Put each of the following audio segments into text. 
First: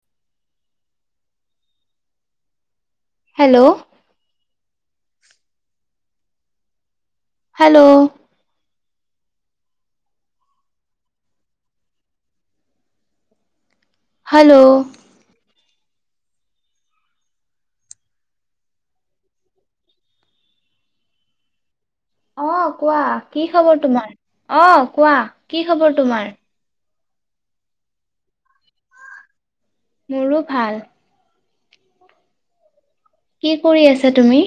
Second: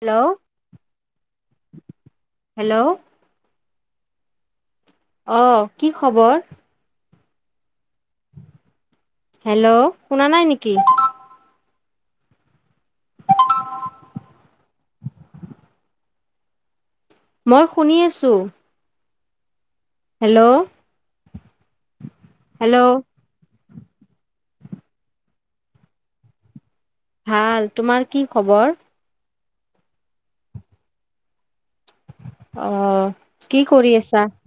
Hello, hello? Hello? অ' কি খবৰ? হেল্ল'? হেল্ল' শুনা নাই নেকি? [inaudible] হেল্ল'? মই শুনি আছো। হেল্ল'? অ হেল্ল' কোৱা কি খবৰ তোমাৰ? অ কোৱা কি খবৰ তোমাৰ? ভাল। তোমাৰ কি খবৰ? মোৰো ভাল। অ। কি কৰি আছা তুমি?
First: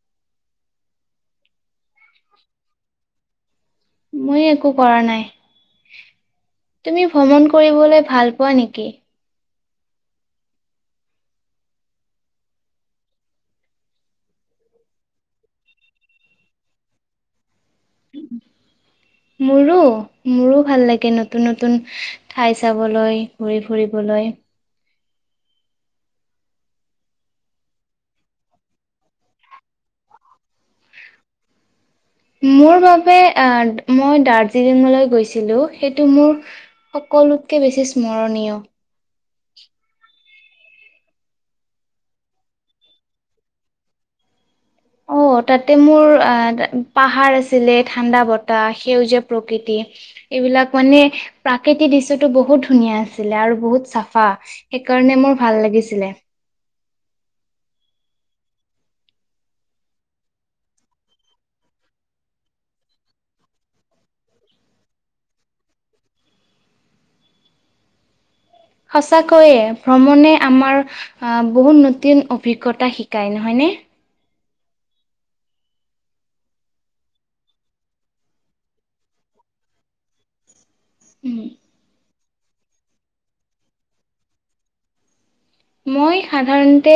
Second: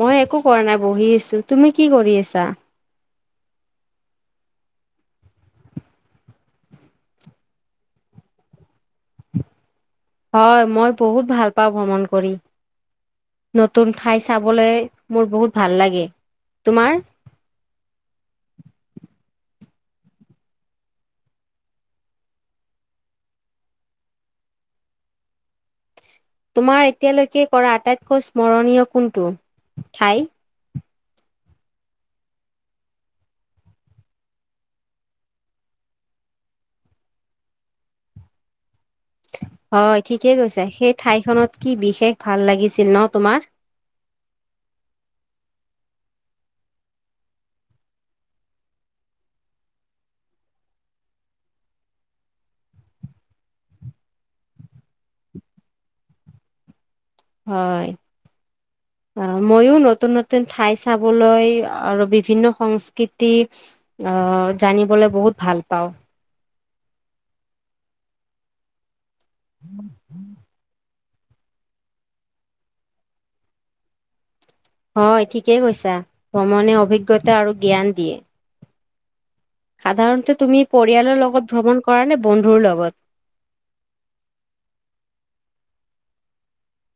মই একো কৰা নাই বহি আছো, তুমি কি কৰি আছা? মই একো কৰা নাই, তুমি ভ্ৰমণ কৰিবলৈ ভাল পোৱা নেকি? হয়' মই বহুত ভাল পাওঁ ভ্ৰমণ কৰি। নতুন ঠাই চাবলে মোৰ বহুত ভাল লাগে, তোমাৰ? [inaudible] মোৰো, মোৰো ভাল লাগে নতুন নতুন। ঠাই চাবলৈ, ঘূৰি ফুৰিবলৈ। তোমাৰ এতিয়ালৈকে কৰা আটাইতকৈ স্মৰণীয় কোনটো ঠাই? মোৰ বাবে মই দাৰ্জিলিঙলৈ গৈছিলো, সেইটো মোৰ সকলোতকে বেছি স্মৰণীয়। হয়' ঠিকে কৈছা, সেই ঠাইখনত কি বিশেষ ভাল লাগিছিল ন তোমাৰ? অ' তাতে মোৰ আ 'পাহাৰ আছিলে, ঠাণ্ডা বতাহ, সেউজীয়া প্ৰকৃতি। এইবিলাক মানে প্ৰাকৃতিক দৃশ্যতো বহুত ধুনীয়া আছিলে, আৰু বহুত চাফা। সেইকাৰণে মোৰ ভাল লাগিছিলে। হয়। মইও নতুন নতুন ঠাই চাবলৈ আৰু বিভিন্ন সংস্কৃতি অ' জানিবলে বহুত ভাল পাওঁ। সঁচাকৈয়ে ভ্ৰমণে আমাৰ বহুত নতুন অভিজ্ঞতা শিকায় নহয়নে? হয় ঠিকেই কৈছা, ভ্ৰমণে অভিজ্ঞতা আৰু জ্ঞান দিয়ে। সাধাৰণতে তুমি পৰিয়ালৰ লগত ভ্ৰমণ কৰা নে বন্ধুৰ লগত? মই সাধাৰণতে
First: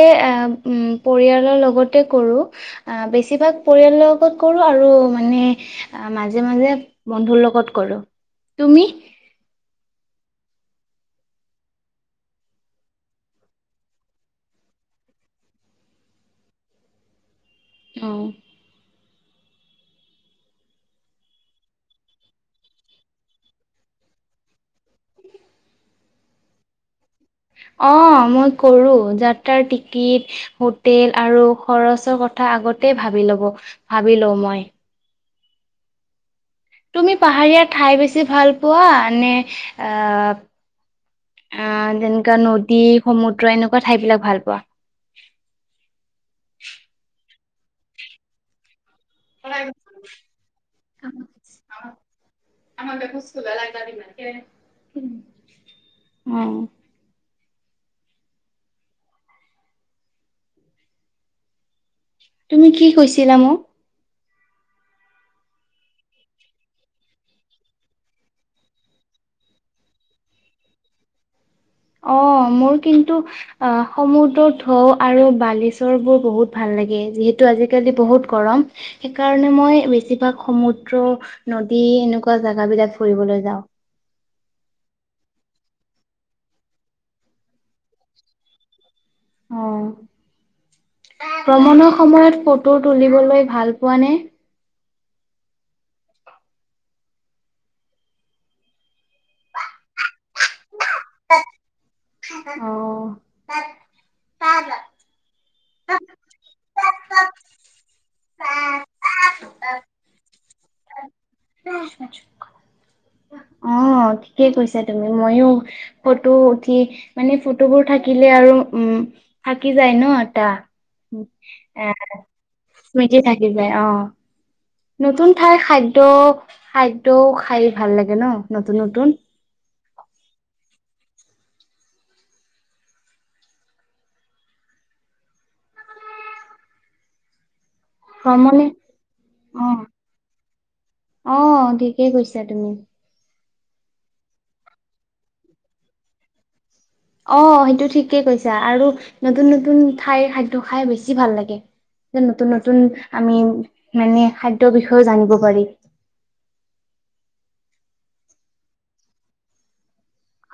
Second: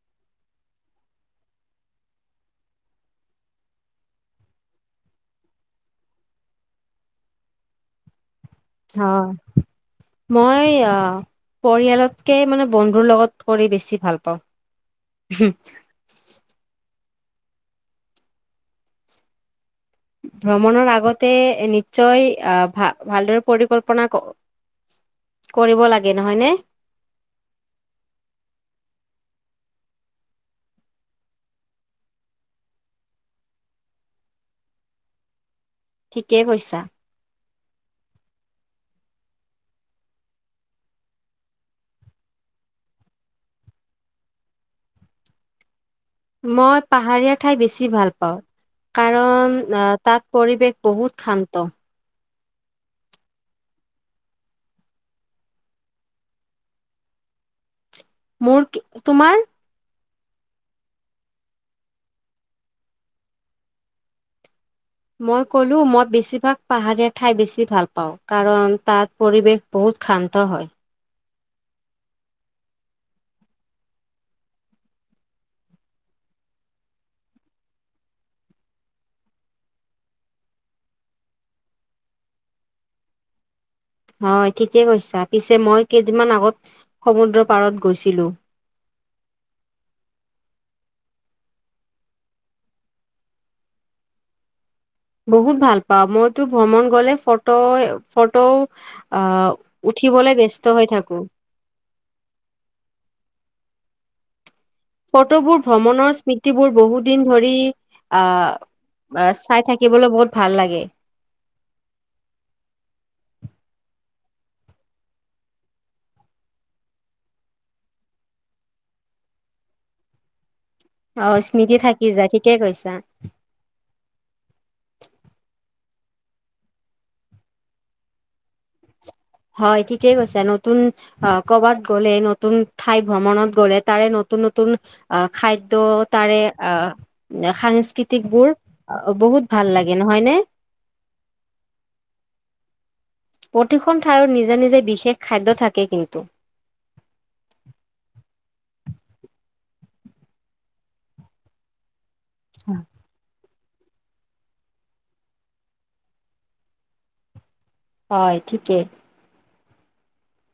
পৰিয়ালৰ লগতে কৰো। আহ', বেছিভাগ পৰিয়ালৰ লগত কৰো আৰু মানে আহ', মাজে -মাজে বন্ধুৰ লগত কৰো। হয়। মই, পৰিয়ালতকৈ মানে বন্ধুৰ লগত কৰি বেছি ভাল পাওঁ। হুম। অ'। ভ্ৰমণৰ আগতে নিশ্চয় আহ', ভা -ভালদৰে পৰিকল্পনা কৰিব লাগে নহয় নে? অ', মই কৰোঁ যাত্ৰাৰ টিকিট হোটেল আৰু খৰচৰ কথা আগতে ভাবি লব, ভাবি লওঁ মই। ঠিকেই কৈছা। তুমি পাহাৰীয়া ঠাই বেছি ভাল পোৱা নে, আহ', - তেনেকুৱা নদী সমুদ্ৰ এনেকুৱা ঠাই বিলাক ভাল পোৱা? মই পাহাৰীয়া ঠাই বেছি ভাল পাওঁ। কাৰণ তাত পৰিৱেশ বহুত শান্ত। অ'। মোৰ কি, তোমাৰ? তুমি কি কৈছিলা মোক? মই ক'লো মই বেছিভাগ পাহাৰীয়া ঠাই বেছি ভাল পাওঁ, কাৰণ তাত পৰিৱেশ বহুত শান্ত হয়। অ' মোৰ কিন্তু আহ', সমুদ্ৰ ঢৌ আৰু বালিচৰ বোৰ বহুত ভাল লাগে, যিহেতু আজি-কালি বহুত গৰম। সেইকাৰণে মই বেছিভাগ সমুদ্ৰ, নদী এনেকুৱা জেগা বিলাক ফুৰিবলৈ যাওঁ। হয় ঠিকে কৈছা, পিছে মই কেইদিনমান আগত, সমুদ্ৰ পাৰত গৈছিলো। অ', ভ্ৰমণৰ সময়ত ফটো তুলিবলৈ ভাল পোৱা নে? বহুত ভাল পাওঁ মইতো ভ্ৰমণ গলে ফটো -ফটো আহ', উঠিব ব্যস্ত হৈ থাকো। অ'। ফটোবোৰ ভ্ৰমণৰ স্মৃতিবোৰ বহুত দিন ধৰি, আহ', চাই থাকিবলৈ বহুত ভাল লাগে। [inaudible] অ', ঠিকে কৈছে তুমি, ময়ো ফটো উঠি মানে ফটোবোৰ থাকিলে আৰু উম থাকি যায় ন এটা, অ স্মৃতি এ, থাকি যায় ঠিকে কৈছা স্মৃতি থাকি যায় অঁহ'। নতুন ঠাইৰ খাদ্যয় খাদ্যও খাই ভাল লাগে ন নতুন নতুন? হয় ঠিকেই কৈছে, নতুন অ', কৰ'বাত গ'লে নতুন ঠাই ভ্ৰমণত গ'লে তাৰে নতুন- নতুন আহ', খাদ্য তাৰে আহ', সাংস্কৃতি বোৰ, ভ্ৰমণে বহুত অ ভাল লাগে নহয় নে? অ', ঠিকেই কৈছা তুমি। প্ৰতিখন ঠাইৰ নিজে- নিজে বিশেষ খাদ্য থাকে কিন্তু। অঁ সেইটো ঠিকেই কৈছা, আৰু নতুন নতুন ঠাইৰ খাদ্য খাই বেছি ভাল লাগে। যে নতুন নতুন আমি মানে খাদ্যৰ বিষয়েও জানিব পাৰি হয় ঠিকে।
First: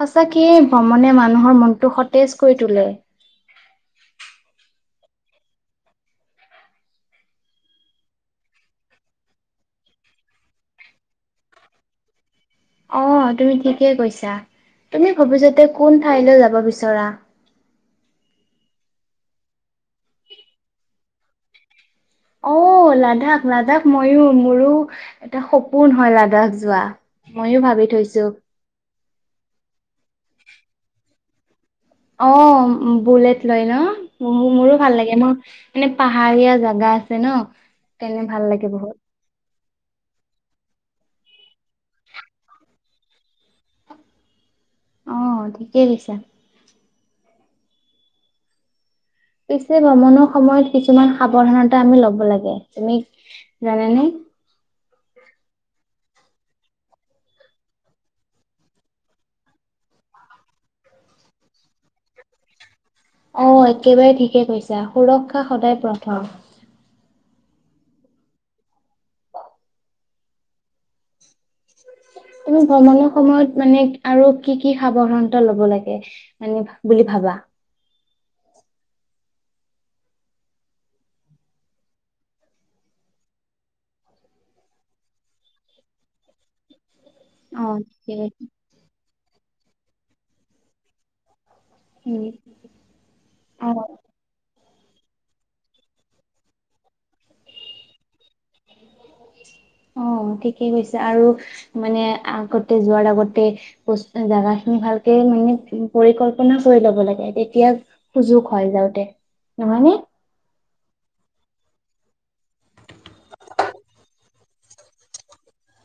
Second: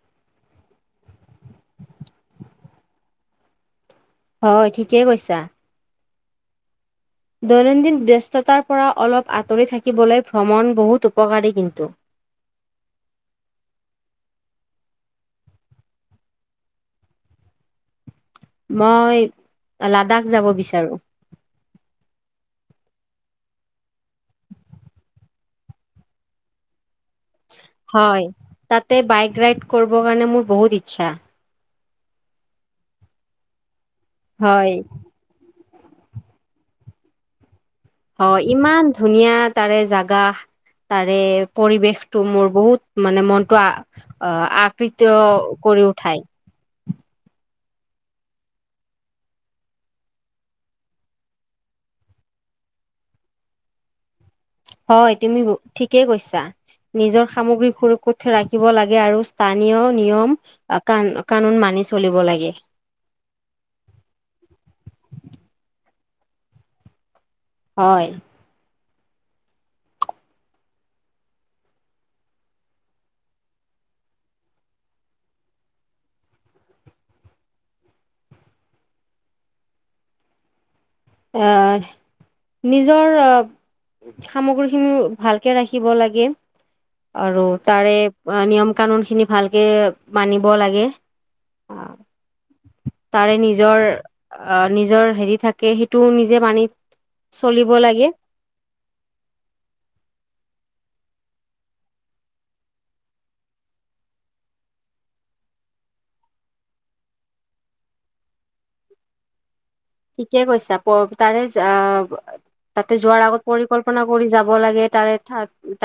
সঁচাকেই ভ্ৰমণে মানুহৰ মনটো সতেজ কৰি তোলে। হয় ঠিকেই কৈছা। দৈনন্দিন ব্যস্ততাৰ পৰা অলপ আঁতৰি থাকিবলৈ ভ্ৰমণ বহুত উপকাৰী কিন্তু অঁ তুমি ঠিকেই কৈছা। তুমি ভৱিষ্যতে কোন ঠাইলৈ যাব বিচৰা? মই লাডাখ যাব বিচাৰো। অঁ লাডাখ লাডাখ মইও মোৰো এটা সপোন হয় লাডাখ যোৱা। মইয়ো ভাবি থৈছো। হয় তাতে বাইক ৰাইড কৰিবৰ কাৰণে মোৰ বহুত ইচ্ছা। অঁ বুলেট লৈ ন হয় মোৰো ভাল লাগে। মা নে পাহাৰীয়া জাগা আছে ন। তেনে অ ভাল লাগে ইমান বহুত। ধুনীয়া তাৰে জাগা। তাৰে পৰিৱেশটো মোৰ বহুত মানে মনটো আ আ কৃতয় অ', কৰি ঠিকেই দিছা। উঠায়। পিছে ভ্ৰমণৰ সময়ত কিছুমান সাৱধানতা আমি ল'ব লাগে। তুমি জানা নে? হয় তুমি ঠিকেই কৈছা। নিজৰ সামগ্ৰী সুৰক্ষিত ৰাখিব লাগে আৰু স্থানীয় নিয়ম কা কানুন মানি চলিব লাগে। অ একেবাৰে ঠিকে কৈছা সুৰক্ষা সদায় প্ৰথম। হয়। তুমি ভ্ৰমণৰ সময়ত মানে আৰু কি কি সাৱধানতা ল'ব লাগে মানে বুলি ভাবা? আহ নিজৰ সামগ্ৰী খিনি ভালকে ৰাখিব লাগে। আৰু অ', তাৰে ঠিকে কৈছা, নিয়ম কানুন খিনি ভালকে মানিব লাগে। উম, তাৰে নিজৰ অ', আহ নিজৰ হেৰি থাকে সেই টো নিজে মানি চলিব লাগে। অঁ ঠিকেই কৈছে। আৰু মানে আগতে যোৱাৰ আগতে জাগা খিনি ভালকে মানে পৰিকল্পনা কৰি ল'ব লাগে তেতিয়া সুযোগ হয় যাওঁতে নহয় নে? ঠিকে কৈছা তাৰে আ তাতে যোৱাৰ আগত পৰিকল্পনা কৰি যাব লাগে তাৰে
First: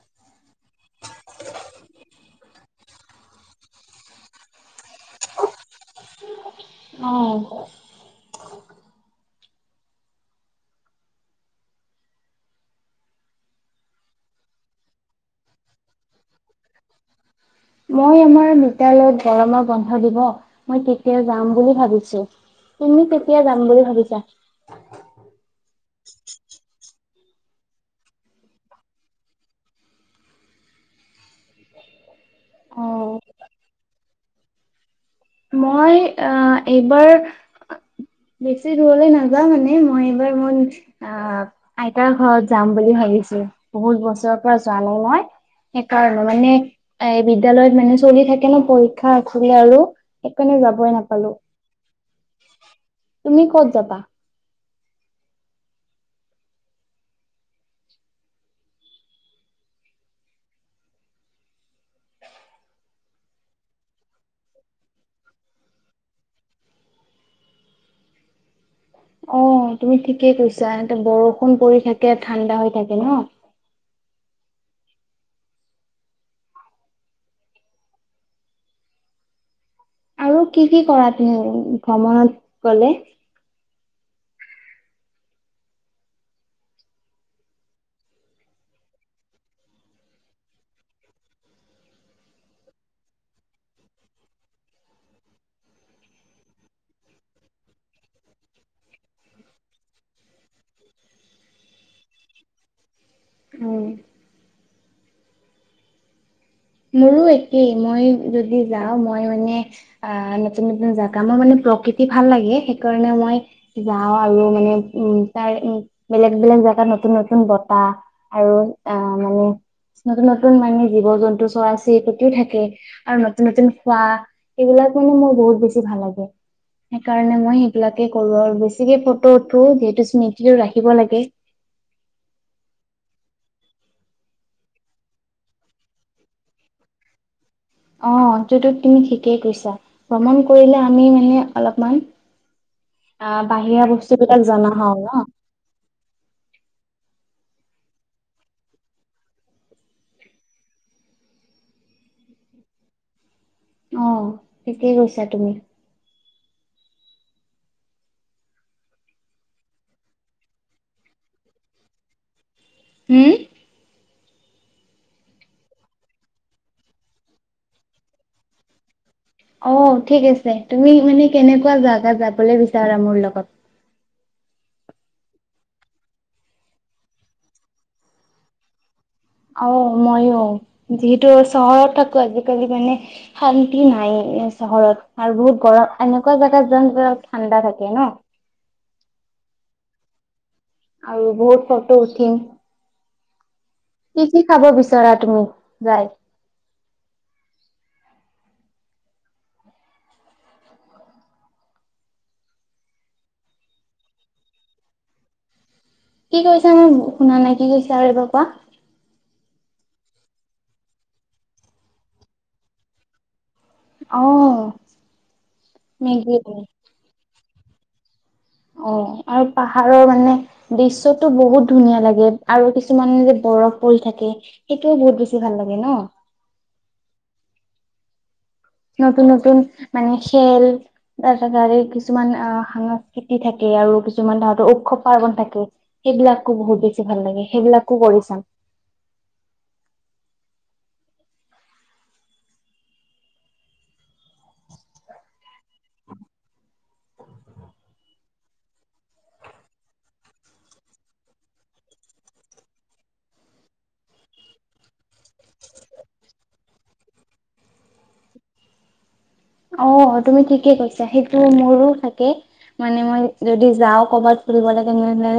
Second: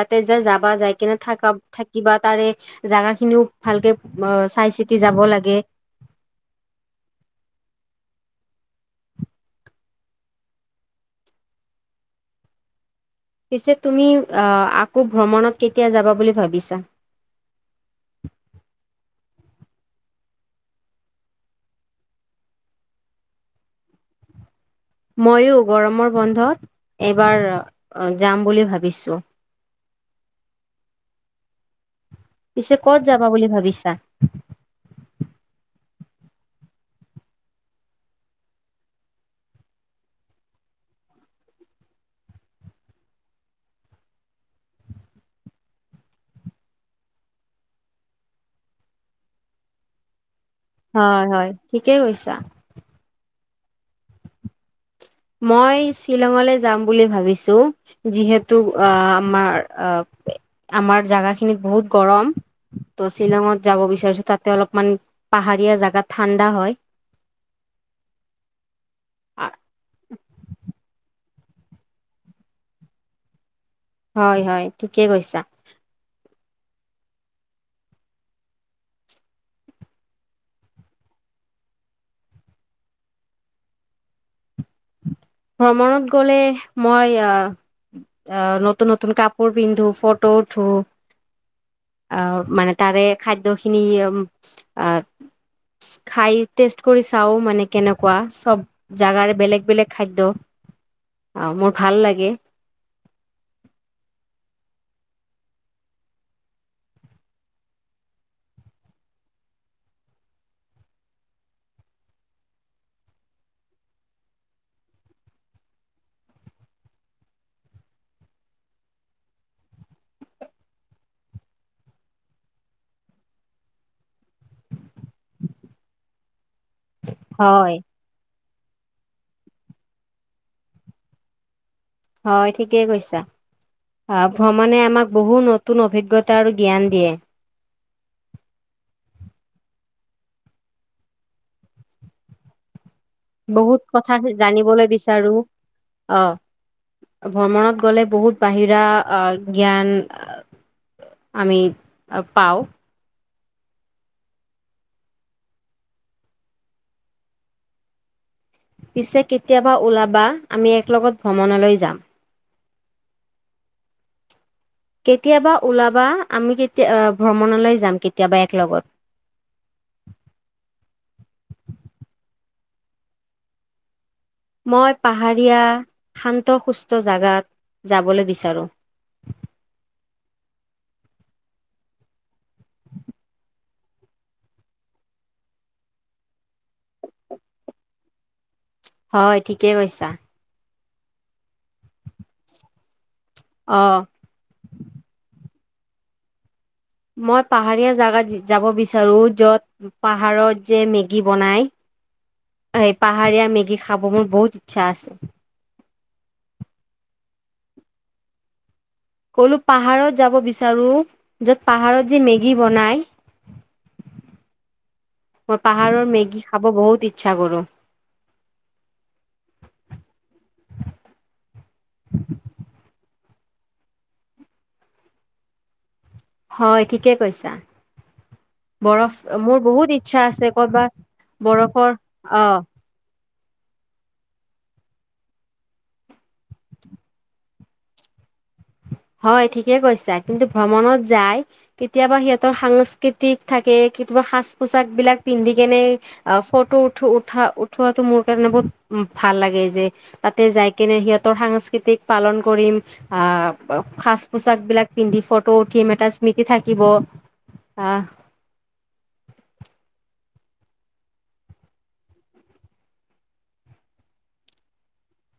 তাতে যে যাবা যাই কিনে থাকা থাকিবা তাৰে জাগা খিনিও ভালকে অ চাই চিতি যাব লাগে। অঁ। পিছে তুমি আহ আকৌ ভ্ৰমণত কেতিয়া যাবা বুলি ভাবিছা? মই আমাৰ বিদ্যালয়ত গৰমৰ বন্ধ দিব মই তেতিয়া যাম বুলি ভাবিছো। তুমি কেতিয়া যাম বুলি ভাবিছা? মইয়ো গৰমৰ বন্ধত এইবাৰ যাম বুলি ভাবিছো। পিছে কত অ'। যাবা বুলি ভাবিছা? মই অ এইবাৰ বেছি দূৰলৈ নাযাওঁ মানে মই এইবাৰ মোৰ আঁ আইতাৰ ঘৰত যাম বুলি ভাবিছো বহুত বছৰৰ পৰা যোৱা নাই মই। সেইকাৰণে মানে এ বিদ্যালয়ত মানে চলি থাকে ন পৰীক্ষা খোলে আৰু সেইকাণে যা হয় হয়। ঠিকেই কৈছা। তুমি ক'ত যাবা? মই শ্বিলঙলে যাম বুলি ভাবিছো। যিহেতু আ আমাৰ আহ আমাৰ জাগাখিনিত বহুত গৰম। ত' শ্বিলঙত যাব বিচাৰিছো। তাতে অলপমান পাহাৰীয়া জাগা ঠাণ্ডা হয়। অ, তুমি ঠিকেই কৈছা। ইয়াতে বৰষুণ পৰি থাকে। ঠাণ্ডা হৈ থাকে ন। হয় হয়। ঠিকেই কৈছা। আৰু কি কি কৰা তুমি ভ্ৰমণত গলে? ভ্ৰমণত গ'লে মই আহ অ নতুন নতন কাপোৰ পিন্ধো, ফটো উঠো। আহ মানে তাৰে খাদ্যখিনি আহ খাই টেষ্ট কৰি চাও মানে কেনেকুৱা, চব জাগাৰে বেলেগ বেলেগ খাদ্য আৰু মোৰ ভাল লাগে। হুম। মোৰো একেই। মইও যদি যাওঁ মই মানে আহ নতুন নতুন জেগা। মই মানে প্ৰকৃতি ভাল লাগে। সেইকাৰণে মই যাওঁ আৰু মানে উম তাৰ উ বেলেগ বেলেগ জেগাত নতুন নতুন বতাহ। আৰু অ মানে নতুন নতুন মানে জীৱ জন্তু আছেই। ততে থাকে আৰু নতুন নতুন খোৱা। এইবিলাক মানে মোৰ বহুত বেছি ভাল লাগে। সেইকাৰণে মই হয় সেইবিলাকে কৰো আৰু বেছিকে ফটো উঠো যিহেতু স্মৃতি ও ৰাখিব লাগে। হয়। ঠিকেই কৈছা। আ ভ্ৰমণে আমাক বহু নতুন অভিজ্ঞতা আৰু জ্ঞান দিয়ে। অ তো তো তুমি ঠিকেই কৈছা। ভ্ৰমণ কৰিলে আমি মানে অলপমান আ বহুত বাহিৰা কথা বস্তু বিলাক জনা জানিবলৈ হও ন। বিচাৰো অ। ভ্ৰমণত গলে বহুত বাহিৰা আ জ্ঞান আ আমি পাও। অ। থিকেই কৈছা তুমি। পিছে কেতিয়াবা ওলাবা। আমি এক লগত ভ্ৰমণলৈ যাম। হুম? কেতিয়াবা ওলাবা। আমি তেতিয়া ভ্ৰমনলৈ যাম কেতিয়াবা এক লগত। অ, ঠিক আছে। তুমি মানে কেনেকুৱা জাগা যাবলে বিচাৰা মোৰ লগত? মই পাহাৰীয়া শান্ত সুস্থ জাগাত যাবলে বিচাৰোঁ। অ, মইও। যিহেতু চহৰত থাকো আজিকালি মানে শান্তি নাইয়ে এ চহৰত। আৰু বহুত গৰম। এনেকুৱা জাগাত যাম যত, ঠাণ্ডা থাকে ন? হয়। ঠিকেই কৈছা। আৰু বহুত ফটো উঠিম। অঁ। কি কি খাব বিচৰা তুমি যাই? মই পাহাৰীয়া জাগাত যাব বিচাৰো য'ত, পাহাৰত যে মেগী বনাই? এ পাহাৰীয়া মেগী খাব মোৰ বহুত ইচ্ছা আছে। কি কৈছা মানে শুনা নাই? কি কৈছা আৰু এবাৰ কোৱা? [unintelligible] পাহাৰত যাব বিচাৰো যত পাহাৰত যে মেগী বনাই। অ', মই পাহাৰৰ মেগী খাব বহুত ইচ্ছা কৰো। অ আৰু পাহাৰৰ মানে। দৃশ্যয়তো বহুত ধুনীয়া লাগে আৰু কিছুমানে যে বৰফ পৰি থাকে। সেইটোয়েও বহুত বেছি ভাল লাগে ন। হয় ঠিকে কৈছা। বৰফ নতুন নতুন মোৰ বহুত মানে ইচ্ছা আছে খেল ক'ৰবাত তাৰ পিছত কিছুমান অ [unintelligible] খেতি থাকে আৰু কিছুমান তাহতৰ উৎসৱ পাৰ্বন থাকে। সেইবিলাকো বহুত বেছি ভাল লাগে। সেইবিলাকো কৰি চাম। হয় ঠিকে কৈছা। কিন্তু ভ্ৰমণত যাই। কেতিয়াবা সিহঁতৰ সাংস্কৃতিক থাকে কেতিয়াবা সাজ পোচাক বিলাক পিন্ধি কিনে, আহ, ফটো উঠ উঠা উঠোৱাটো মোৰ কাৰণে বহুত উ ভাল লাগে যে, তাতে যাই কিনে সিহঁতৰ সাংস্কৃতিক পালন কৰিম। আহ, সাজ পোছাক বিলাক পিন্ধি ফটো উঠিম এটা স্মৃতি থাকিব। আহ, অ তুমি ঠিকে কৈছা। সেইটো মোৰো থাকে। মানে মই যদি যাওঁ কৰ'বাত ফুৰিবলে, তেনেহলে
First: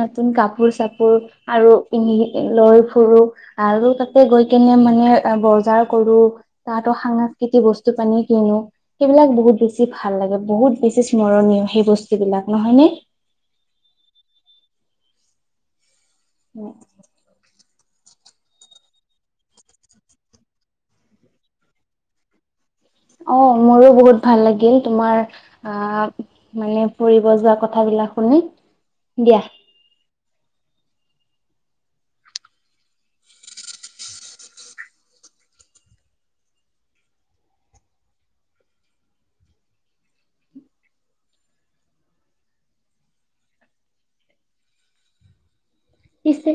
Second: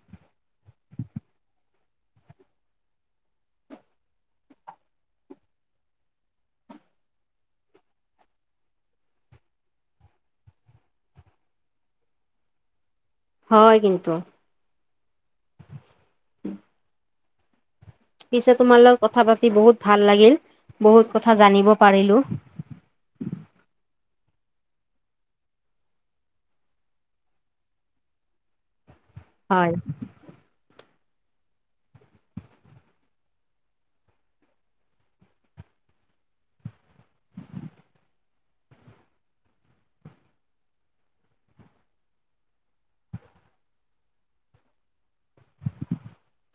নতুন কাপোৰ- চাপোৰ, আৰু [unintelligible] লৈ ফুৰো। আৰু তাতে গৈ কেনে মানে বজাৰ কৰো তাহাতৰ সাংস্কৃতিক বস্তু খিনি। কিনো, সেইবিলাক বহুত বেছি ভাল লাগে বহুত বেছি স্মৰণীয় সেই বস্তু বিলাক নহয় নে? হয় কিন্তু। উম। পিছে তোমাৰ লগত কথা পাতি বহুত ভাল লাগিল, বহুত কথা জানিব পাৰিলো। অ মোৰো বহুত ভাল লাগিল, তোমাৰ আহ মানে, ফুৰিব যোৱা কথাবিলাক শুনি দিয়া। হয়। দিছে।